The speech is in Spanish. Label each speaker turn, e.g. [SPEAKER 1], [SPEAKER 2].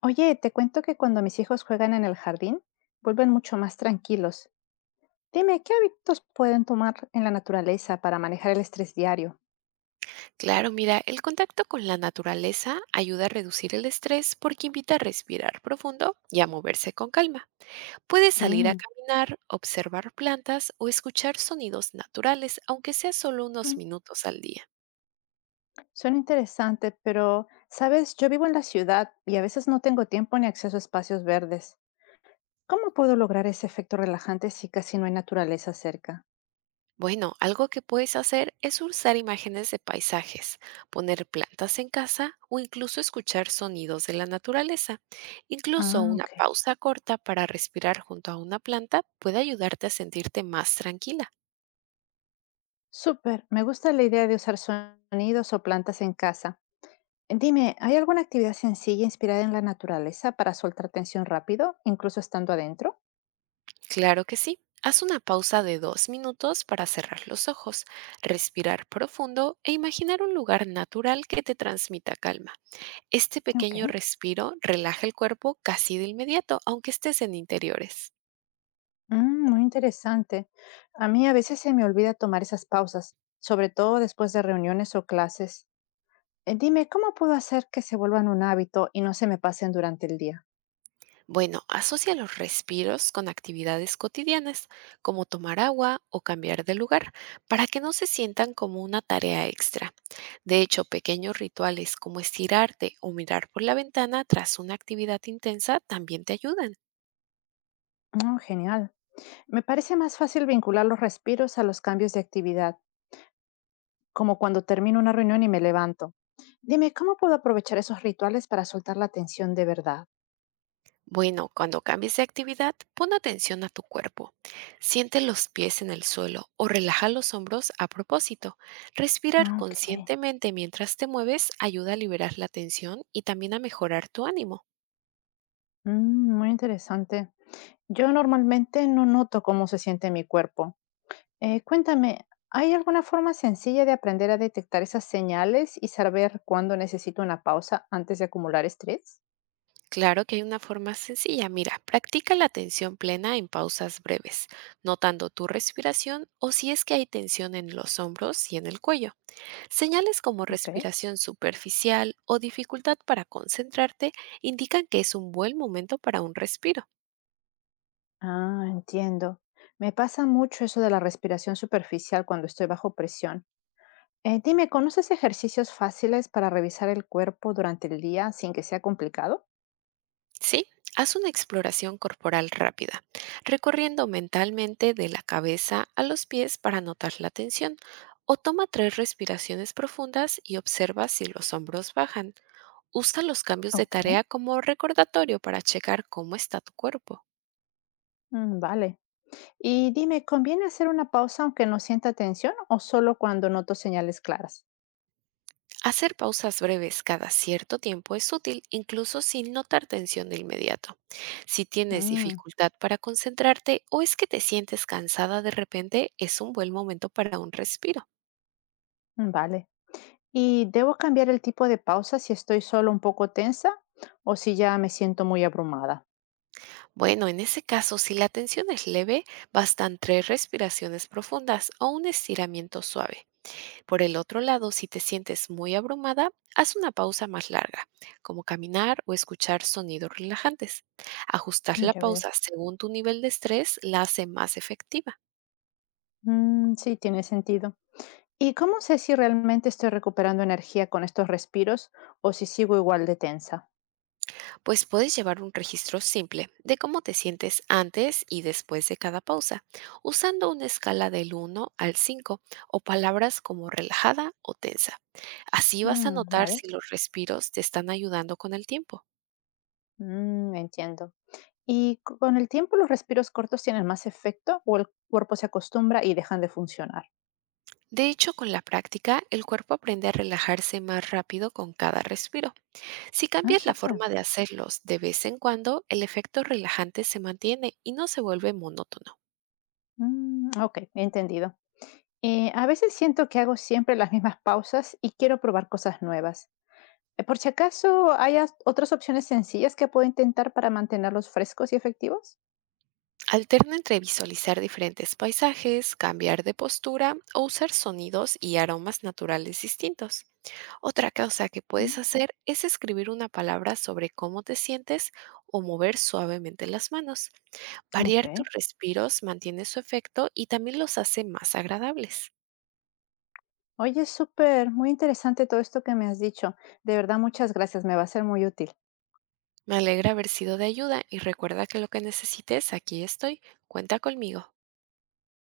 [SPEAKER 1] Oye, te cuento que cuando mis hijos juegan en el jardín, vuelven mucho más tranquilos. Dime, ¿qué hábitos pueden tomar en la naturaleza para manejar el estrés diario?
[SPEAKER 2] Claro, mira, el contacto con la naturaleza ayuda a reducir el estrés porque invita a respirar profundo y a moverse con calma. Puedes salir a
[SPEAKER 1] Mm,
[SPEAKER 2] caminar, observar plantas o escuchar sonidos naturales, aunque sea solo unos
[SPEAKER 1] mm,
[SPEAKER 2] minutos al día.
[SPEAKER 1] suena interesante, pero, sabes, yo vivo en la ciudad y a veces no tengo tiempo ni acceso a espacios verdes. ¿Cómo puedo lograr ese efecto relajante si casi no hay naturaleza cerca?
[SPEAKER 2] Bueno, algo que puedes hacer es usar imágenes de paisajes, poner plantas en casa o incluso escuchar sonidos de la naturaleza. Incluso
[SPEAKER 1] Ah,
[SPEAKER 2] una
[SPEAKER 1] ok.
[SPEAKER 2] pausa corta para respirar junto a una planta puede ayudarte a sentirte más tranquila.
[SPEAKER 1] Súper, me gusta la idea de usar sonidos o plantas en casa. Dime, ¿hay alguna actividad sencilla inspirada en la naturaleza para soltar tensión rápido, incluso estando adentro?
[SPEAKER 2] Claro que sí. Haz una pausa de dos minutos para cerrar los ojos, respirar profundo e imaginar un lugar natural que te transmita calma. Este
[SPEAKER 1] Ok,
[SPEAKER 2] pequeño respiro relaja el cuerpo casi de inmediato, aunque estés en interiores.
[SPEAKER 1] Muy interesante. A mí a veces se me olvida tomar esas pausas, sobre todo después de reuniones o clases. Dime, ¿cómo puedo hacer que se vuelvan un hábito y no se me pasen durante el día?
[SPEAKER 2] Bueno, asocia los respiros con actividades cotidianas, como tomar agua o cambiar de lugar, para que no se sientan como una tarea extra. De hecho, pequeños rituales como estirarte o mirar por la ventana tras una actividad intensa también te ayudan.
[SPEAKER 1] Oh, genial. Me parece más fácil vincular los respiros a los cambios de actividad, como cuando termino una reunión y me levanto. Dime, ¿cómo puedo aprovechar esos rituales para soltar la tensión de verdad?
[SPEAKER 2] Bueno, cuando cambies de actividad, pon atención a tu cuerpo. Siente los pies en el suelo o relaja los hombros a propósito. Respirar
[SPEAKER 1] Ah, okey.
[SPEAKER 2] conscientemente mientras te mueves ayuda a liberar la tensión y también a mejorar tu ánimo.
[SPEAKER 1] Muy interesante. Yo normalmente no noto cómo se siente mi cuerpo. Cuéntame, ¿hay alguna forma sencilla de aprender a detectar esas señales y saber cuándo necesito una pausa antes de acumular estrés?
[SPEAKER 2] Claro que hay una forma sencilla. Mira, practica la atención plena en pausas breves, notando tu respiración o si es que hay tensión en los hombros y en el cuello. Señales como
[SPEAKER 1] Okey.
[SPEAKER 2] respiración superficial o dificultad para concentrarte indican que es un buen momento para un respiro.
[SPEAKER 1] Ah, entiendo. Me pasa mucho eso de la respiración superficial cuando estoy bajo presión. Dime, ¿conoces ejercicios fáciles para revisar el cuerpo durante el día sin que sea complicado?
[SPEAKER 2] Sí, haz una exploración corporal rápida, recorriendo mentalmente de la cabeza a los pies para notar la tensión, o toma tres respiraciones profundas y observa si los hombros bajan. Usa los cambios de
[SPEAKER 1] Ok,
[SPEAKER 2] tarea como recordatorio para checar cómo está tu cuerpo.
[SPEAKER 1] mm, vale. Y dime, ¿conviene hacer una pausa aunque no sienta tensión o solo cuando noto señales claras?
[SPEAKER 2] Hacer pausas breves cada cierto tiempo es útil, incluso sin notar tensión de inmediato. Si tienes
[SPEAKER 1] Mm,
[SPEAKER 2] dificultad para concentrarte o es que te sientes cansada de repente, es un buen momento para un respiro.
[SPEAKER 1] mm, vale. ¿Y debo cambiar el tipo de pausa si estoy solo un poco tensa o si ya me siento muy abrumada?
[SPEAKER 2] Bueno, en ese caso, si la tensión es leve, bastan tres respiraciones profundas o un estiramiento suave. Por el otro lado, si te sientes muy abrumada, haz una pausa más larga, como caminar o escuchar sonidos relajantes. Ajustar
[SPEAKER 1] Mm,
[SPEAKER 2] la
[SPEAKER 1] ya veo.
[SPEAKER 2] pausa según tu nivel de estrés la hace más efectiva,
[SPEAKER 1] Mm, sí, tiene sentido. ¿Y cómo sé si realmente estoy recuperando energía con estos respiros o si sigo igual de tensa?
[SPEAKER 2] pues puedes llevar un registro simple de cómo te sientes antes y después de cada pausa, usando una escala del 1 al 5 o palabras como relajada o tensa. Así vas a
[SPEAKER 1] Mm,
[SPEAKER 2] notar
[SPEAKER 1] vale,
[SPEAKER 2] si los respiros te están ayudando con el tiempo.
[SPEAKER 1] Entiendo. ¿Y con el tiempo los respiros cortos tienen más efecto o el cuerpo se acostumbra y dejan de funcionar?
[SPEAKER 2] De hecho, con la práctica, el cuerpo aprende a relajarse más rápido con cada respiro. Si
[SPEAKER 1] Ah,
[SPEAKER 2] cambias la
[SPEAKER 1] súper.
[SPEAKER 2] forma de hacerlos de vez en cuando, el efecto relajante se mantiene y no se vuelve monótono.
[SPEAKER 1] Mm, ok, entendido. A veces siento que hago siempre las mismas pausas y quiero probar cosas nuevas. Por si acaso, ¿hay otras opciones sencillas que puedo intentar para mantenerlos frescos y efectivos?
[SPEAKER 2] Alterna entre visualizar diferentes paisajes, cambiar de postura o usar sonidos y aromas naturales distintos. Otra cosa que puedes
[SPEAKER 1] Mm,
[SPEAKER 2] hacer es escribir una palabra sobre cómo te sientes o mover suavemente las manos.
[SPEAKER 1] ok.
[SPEAKER 2] Variar tus respiros mantiene su efecto y también los hace más agradables.
[SPEAKER 1] Oye, súper, muy interesante todo esto que me has dicho. De verdad, muchas gracias, me va a ser muy útil.
[SPEAKER 2] Me alegra haber sido de ayuda y recuerda que lo que necesites, aquí estoy. Cuenta conmigo.